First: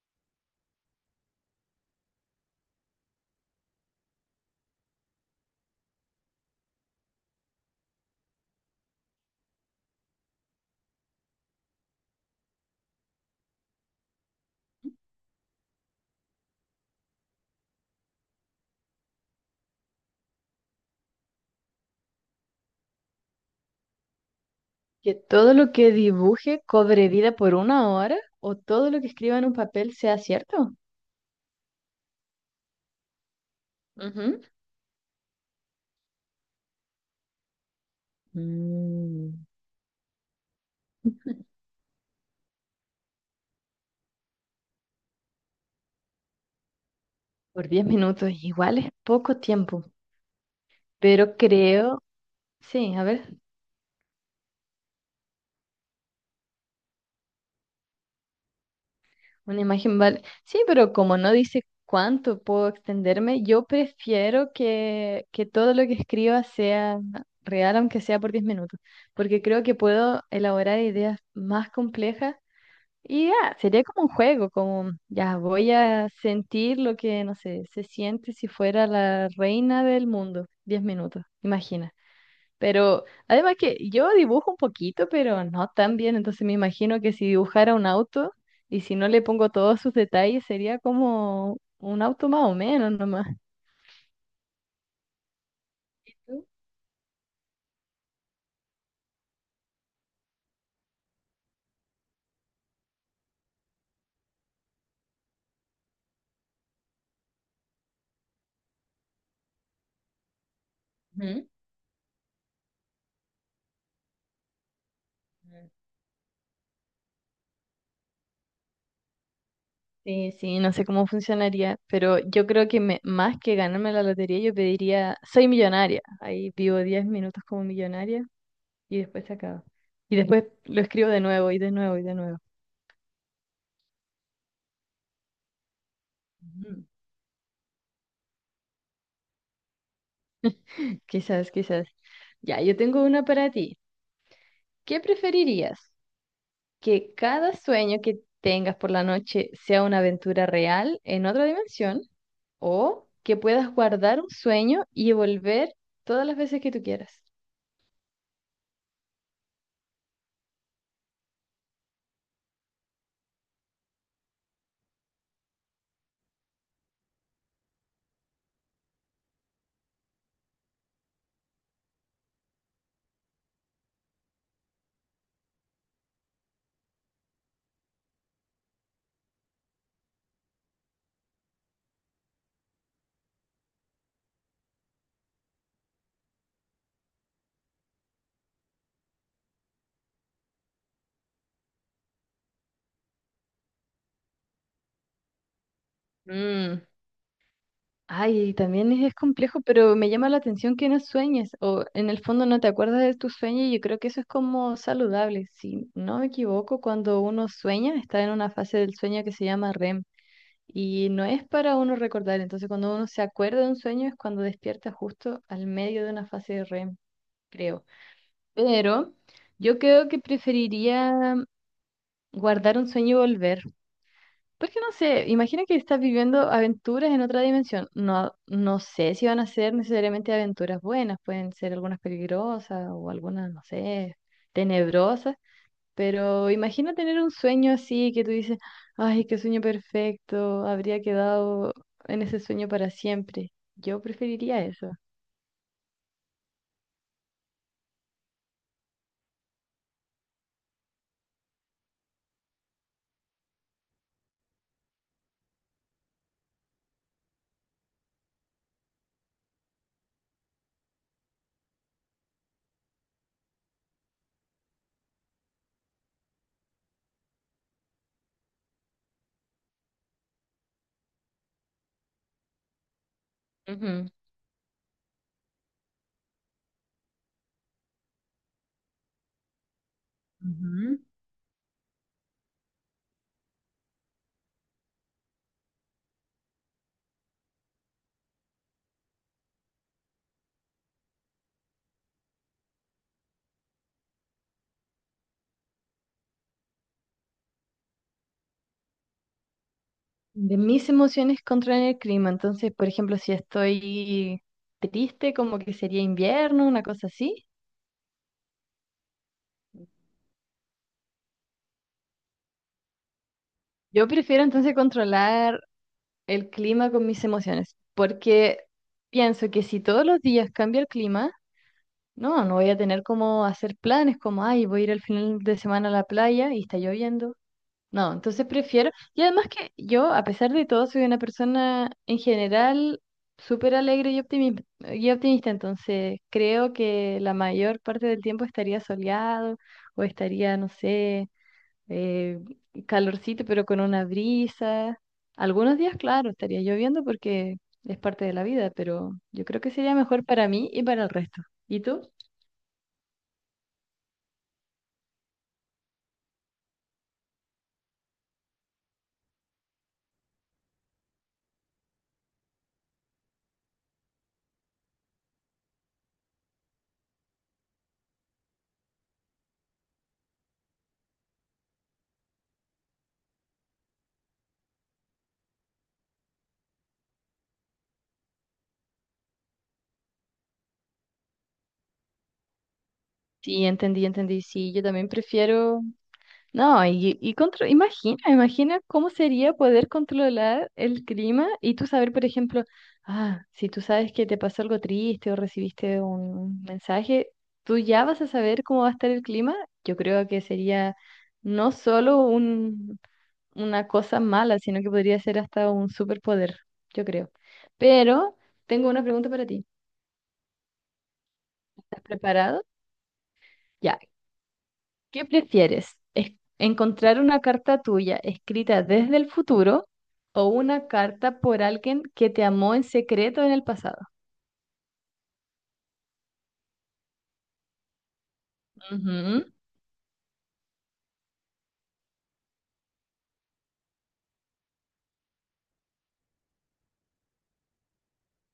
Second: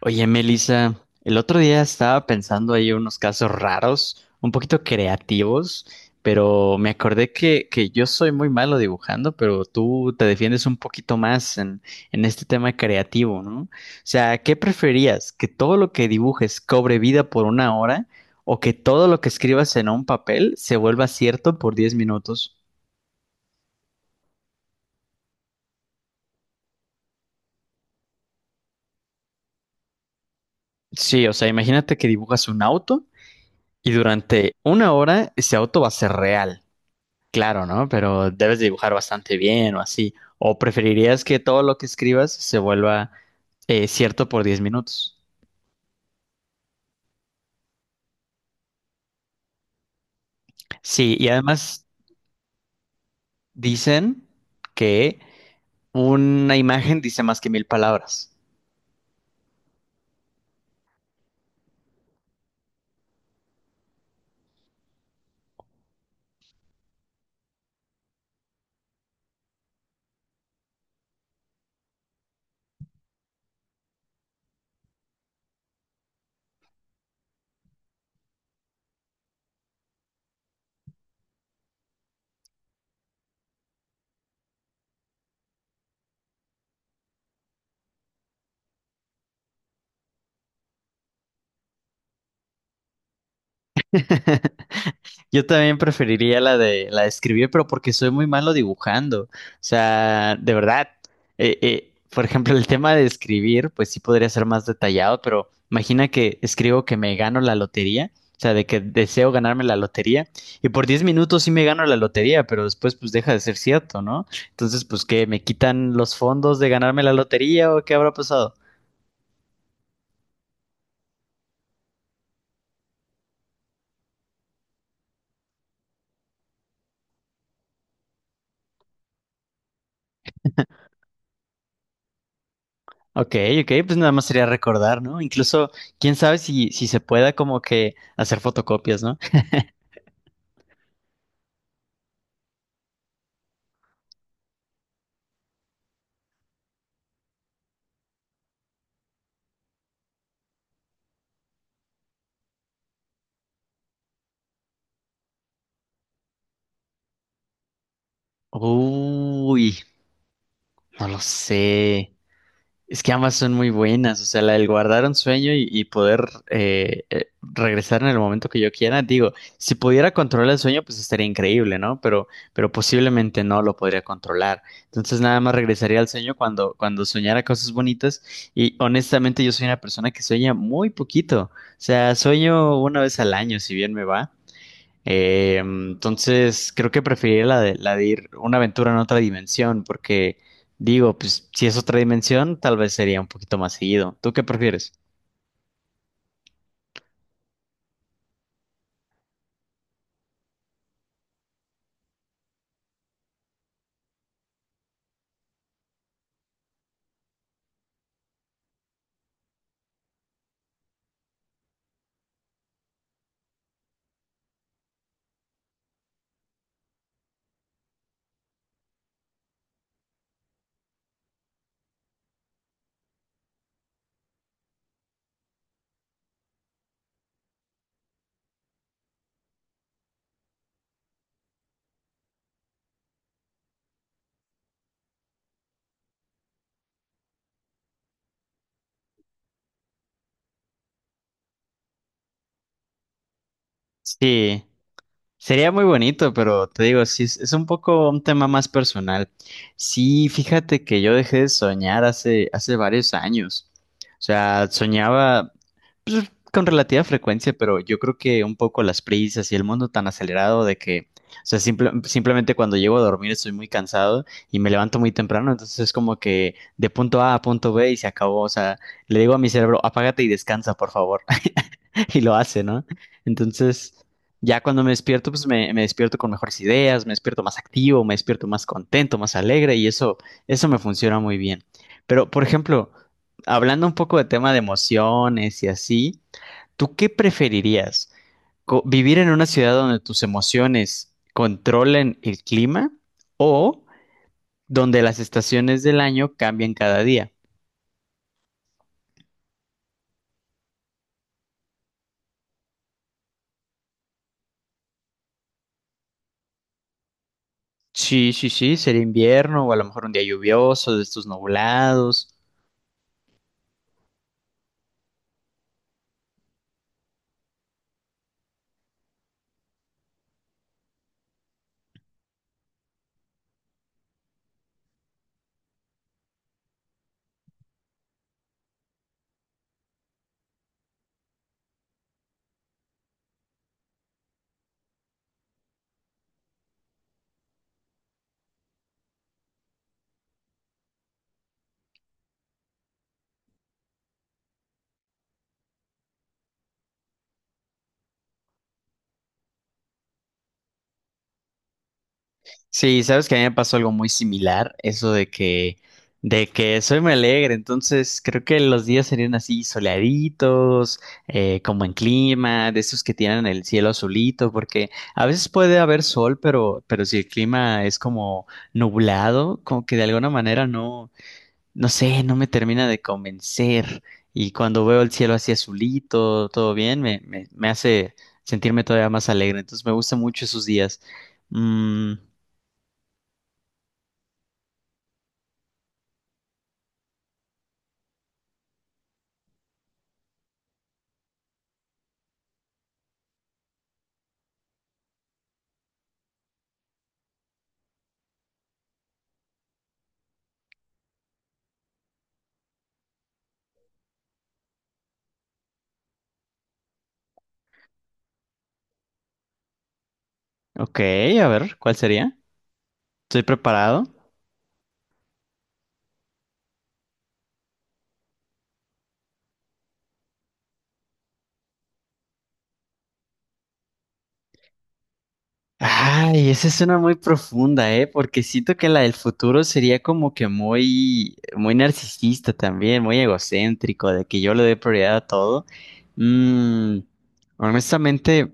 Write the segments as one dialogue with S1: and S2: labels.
S1: Oye, Melissa, el otro día estaba pensando ahí unos casos raros, un poquito creativos, pero me acordé que yo soy muy malo dibujando, pero tú te defiendes un poquito más en este tema creativo, ¿no? O sea, ¿qué preferías? ¿Que todo lo que dibujes cobre vida por 1 hora o que todo lo que escribas en un papel se vuelva cierto por 10 minutos?
S2: Que todo lo que dibuje cobre vida por 1 hora o todo lo que escriba en un papel sea cierto.
S1: Sí, o sea, imagínate que dibujas un auto y
S2: Ujú.
S1: durante 1 hora ese auto va a ser real. Claro, ¿no? Pero debes dibujar bastante
S2: Mm,
S1: bien o así. ¿O preferirías que todo lo que escribas se vuelva cierto por 10 minutos?
S2: por 10 minutos, igual es poco tiempo,
S1: Sí, y
S2: pero
S1: además
S2: creo, sí, a ver,
S1: dicen que una imagen dice más que mil palabras.
S2: una imagen vale. Sí, pero como no dice cuánto puedo extenderme, yo prefiero que todo lo que escriba sea real, aunque sea por 10 minutos, porque creo que puedo elaborar ideas más complejas. Y ya, sería como un juego, como ya voy a sentir lo que, no sé, se siente si fuera la reina del mundo. 10 minutos, imagina. Pero además que yo dibujo un poquito, pero no tan bien, entonces me imagino que si dibujara un auto y si no le pongo todos sus detalles, sería como un auto más o menos nomás.
S1: Yo también preferiría
S2: Ujú.
S1: la de escribir, pero porque soy muy malo dibujando. O sea, de verdad. Por ejemplo, el tema de escribir, pues sí podría ser más detallado, pero imagina que escribo que me gano la lotería, o sea, de que deseo ganarme la lotería, y por 10 minutos sí me gano la lotería, pero después pues deja de ser cierto, ¿no? Entonces, pues que me quitan los fondos de ganarme la lotería o qué habrá pasado.
S2: Sí, sí, no sé cómo funcionaría, pero yo creo que más que ganarme la lotería, yo pediría, soy millonaria. Ahí vivo 10 minutos como millonaria y después se acaba. Y después lo escribo de nuevo y de nuevo y de nuevo.
S1: Ok, ok, pues nada más sería recordar, ¿no? Incluso, quién sabe si,
S2: Ujú.
S1: si se pueda como que hacer fotocopias, ¿no?
S2: Quizás, quizás. Ya, yo tengo una para ti. ¿Qué preferirías? ¿Que cada sueño que tengas por la noche sea una aventura real en otra dimensión? ¿O que puedas guardar un sueño y volver todas las veces que tú quieras?
S1: Uy, no lo sé. Es que ambas son muy buenas, o sea, la del guardar un sueño y poder regresar en el momento que yo quiera. Digo, si pudiera controlar el sueño, pues estaría increíble, ¿no? Pero posiblemente no lo podría controlar. Entonces nada más regresaría al sueño cuando soñara cosas bonitas. Y honestamente yo soy una persona que sueña muy poquito. O sea, sueño una vez al año, si bien me va. Entonces, creo que preferiría la de ir una aventura en otra dimensión, porque digo, pues si es otra dimensión, tal vez sería un poquito más seguido. ¿Tú qué prefieres?
S2: Mm. Ay, también es complejo, pero me llama la atención que no sueñes o en el fondo no te acuerdas de tus sueños y yo creo que eso es como saludable. Si no me equivoco, cuando uno sueña, está en una fase del sueño que se llama REM y no es para uno recordar. Entonces, cuando uno se acuerda de un sueño es cuando despierta justo al medio de una fase de REM, creo. Pero yo creo que preferiría guardar un sueño y volver. Porque no sé, imagina que estás viviendo aventuras en otra dimensión. No, no sé si van a ser necesariamente aventuras buenas, pueden ser algunas peligrosas o algunas, no sé, tenebrosas, pero imagina tener un sueño así que tú dices, ay, qué sueño perfecto, habría quedado en ese sueño para siempre. Yo
S1: Sí.
S2: preferiría eso.
S1: Sería muy bonito, pero te digo, sí, es un poco un tema más personal. Sí, fíjate que yo dejé de soñar hace varios años. O sea, soñaba pues, con relativa frecuencia, pero yo creo que un poco las prisas y el mundo tan acelerado de que, o sea, simplemente cuando llego a dormir estoy muy cansado y me levanto muy temprano, entonces es como que de punto A a punto B y se acabó. O sea, le digo a mi cerebro, apágate y descansa, por favor. Y lo hace, ¿no? Entonces.
S2: Ujú.
S1: Ya cuando me despierto, pues me despierto con mejores ideas, me despierto más activo, me despierto más contento, más alegre y eso me
S2: Ujú.
S1: funciona muy bien. Pero, por ejemplo, hablando un poco de tema de emociones y así, ¿tú qué preferirías? ¿Vivir en una ciudad donde tus emociones controlen el clima o donde las estaciones del año cambian cada día?
S2: De mis emociones controlan el clima, entonces, por ejemplo, si estoy triste, como que sería invierno, una cosa así.
S1: Sí, sí, sí, sería invierno o a lo mejor un día lluvioso, de estos nublados.
S2: Yo prefiero entonces controlar el clima con mis emociones, porque pienso que si todos los días cambia el clima, no, no voy a tener como hacer planes como, ay, voy a ir al final de semana a la playa y está lloviendo. No, entonces prefiero, y además que yo, a pesar de todo, soy una persona en general súper alegre y optimista, entonces creo que la mayor parte del tiempo estaría soleado o estaría, no sé, eh, calorcito, pero con una brisa. Algunos días, claro, estaría lloviendo porque es parte de la vida, pero yo creo que sería mejor para mí y para el resto. ¿Y tú?
S1: Sí, sabes que a mí me pasó algo muy similar, eso de que, soy muy alegre, entonces creo que los días serían así soleaditos, como en clima, de esos que tienen el cielo azulito, porque a veces puede haber sol, pero si el clima es como nublado, como que de alguna manera no, no sé, no me termina de convencer. Y cuando veo el cielo así azulito, todo bien, me hace sentirme todavía más alegre, entonces me gustan mucho esos días. Mm.
S2: Sí, entendí, entendí. Sí, yo también prefiero. No, y imagina, imagina cómo sería poder controlar el clima y tú saber, por ejemplo, ah, si tú sabes que te pasó algo triste o recibiste un mensaje, tú ya vas a saber cómo va a estar el clima. Yo creo que sería no solo una cosa mala, sino que podría ser hasta un superpoder, yo creo. Pero tengo una pregunta para ti.
S1: Ok, a ver, ¿cuál
S2: ¿Estás
S1: sería?
S2: preparado?
S1: ¿Estoy
S2: Ya.
S1: preparado?
S2: ¿Qué prefieres? ¿Es- ¿Encontrar una carta tuya escrita desde el futuro o una carta por alguien que te amó en secreto en el pasado?
S1: Ay, esa es una muy profunda, ¿eh? Porque siento que la del
S2: Ujú.
S1: futuro sería como que muy, muy narcisista también, muy egocéntrico, de que yo le doy prioridad a todo. Mm, Honestamente.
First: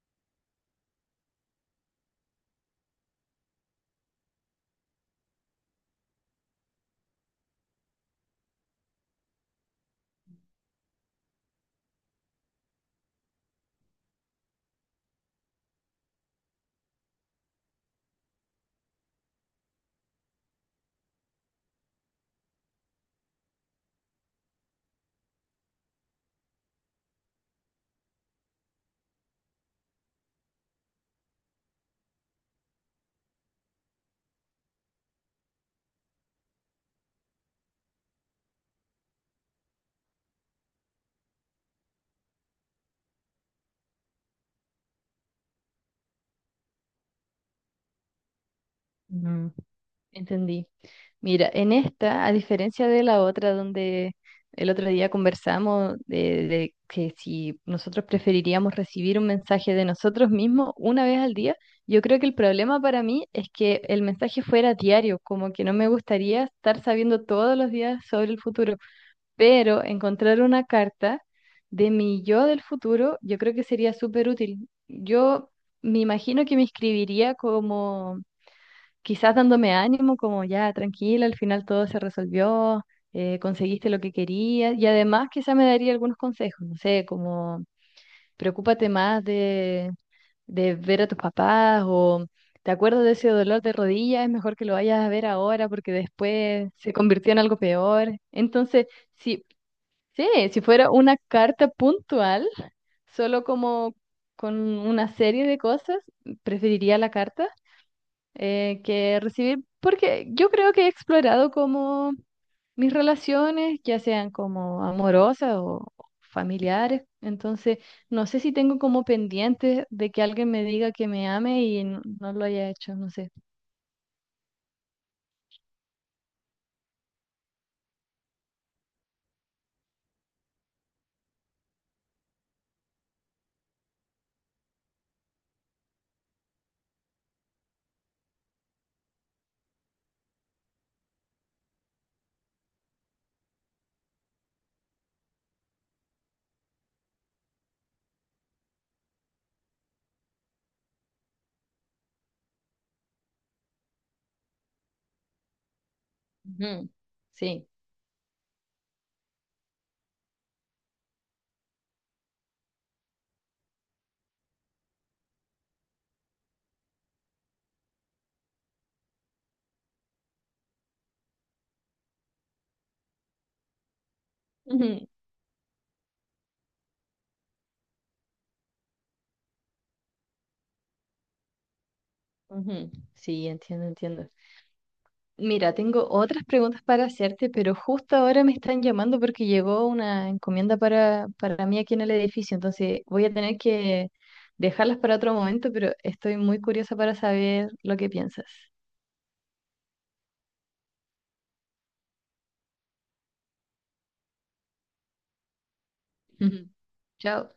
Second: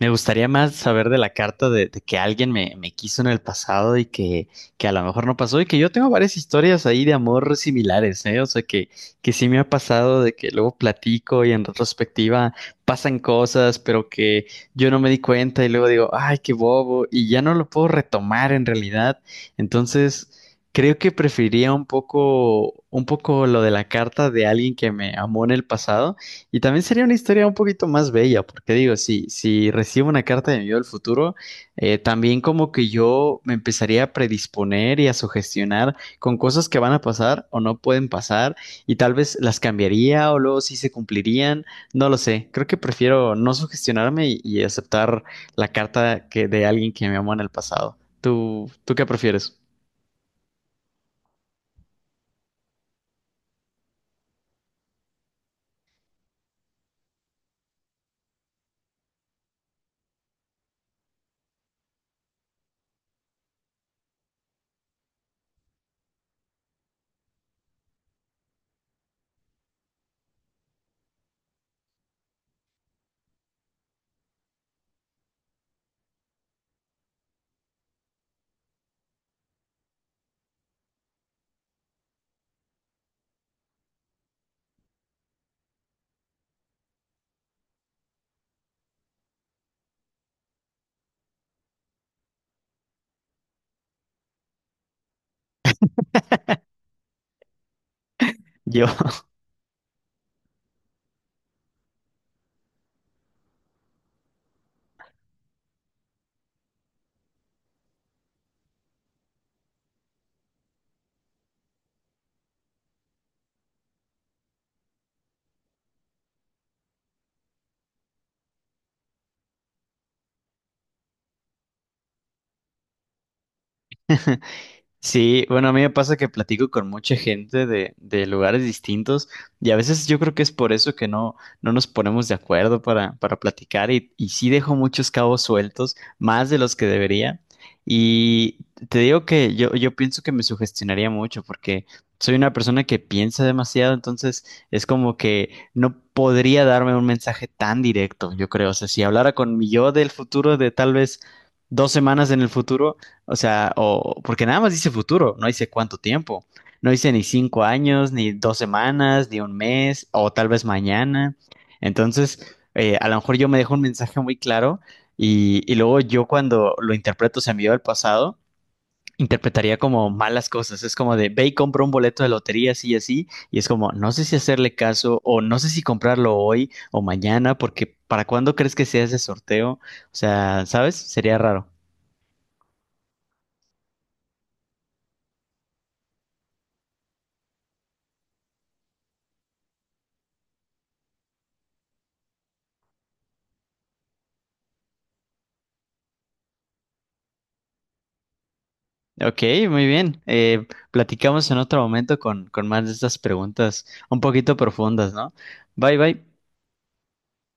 S1: Me gustaría más saber de la carta de que alguien me quiso en el pasado y que a lo mejor no pasó y que yo tengo varias historias ahí de amor similares, ¿eh? O sea, que sí me ha pasado de que luego platico y en retrospectiva pasan cosas, pero que yo no me di cuenta y luego digo, ay, qué bobo, y ya no lo puedo retomar en realidad. Entonces, creo que preferiría un poco lo de la carta de alguien que me amó en el pasado y también sería una historia un poquito más bella, porque digo, si recibo una carta de mi yo del futuro, también como que yo me empezaría a predisponer y a sugestionar con cosas que van a pasar o no pueden pasar, y tal vez las cambiaría o luego sí se cumplirían, no lo sé. Creo que prefiero no sugestionarme y aceptar la carta que, de alguien que me amó en el pasado. ¿Tú ¿qué
S2: Ujú.
S1: prefieres?
S2: Entendí. Mira, en esta, a diferencia de la otra donde el otro día conversamos de que si nosotros preferiríamos recibir un mensaje de nosotros mismos una vez al día, yo creo que el problema para mí es que el mensaje fuera diario, como que no me gustaría estar sabiendo todos los días sobre el futuro, pero encontrar una carta de mi yo del futuro, yo creo que sería súper útil. Yo me imagino que me escribiría como quizás dándome ánimo, como ya, tranquila, al final todo se resolvió, conseguiste lo que querías, y además quizás me daría algunos consejos, no sé, como preocúpate más de ver a tus papás o te acuerdas de ese dolor de rodilla, es mejor que lo vayas a ver ahora porque después se convirtió en algo peor.
S1: Yo.
S2: Entonces, sí, sí, si fuera una carta puntual, solo como con una serie de cosas, preferiría la carta que recibir, porque yo creo que he explorado como mis relaciones, ya sean como amorosas o familiares, entonces no sé si tengo como pendiente de que alguien me diga que me ame y no, no lo haya hecho, no sé.
S1: Sí, bueno, a mí me pasa que platico con mucha gente de lugares distintos y a veces yo creo que es por eso que no nos ponemos de acuerdo para platicar y sí dejo muchos cabos sueltos, más de los que debería. Y te digo que yo pienso que me sugestionaría mucho porque soy una persona que piensa demasiado, entonces es como que no podría darme un mensaje tan directo, yo creo. O sea, si hablara con mi yo del futuro, de tal vez 2 semanas en el futuro o sea, o porque nada más dice futuro, no dice cuánto tiempo.
S2: Ujú,
S1: No dice ni cinco
S2: sí.
S1: años, ni 2 semanas, ni un mes, o tal vez mañana. Entonces, a lo mejor yo me dejo un mensaje muy claro y luego yo cuando lo interpreto, se me envió al pasado, interpretaría como malas cosas. Es como de, ve y compra un boleto de lotería así y así. Y es como, no sé si hacerle caso o no sé si comprarlo hoy o mañana, porque ¿para cuándo crees que sea ese sorteo? O sea, ¿sabes? Sería raro.
S2: Ujú, ujú. Sí, entiendo, entiendo. Mira, tengo otras preguntas para hacerte, pero justo ahora me están llamando porque llegó una encomienda para mí aquí en el edificio, entonces voy a tener que dejarlas para otro momento, pero estoy muy curiosa para saber lo que piensas.
S1: Ok, muy bien. Platicamos en otro momento con más de estas preguntas un poquito profundas, ¿no? Bye, bye.
S2: Chao.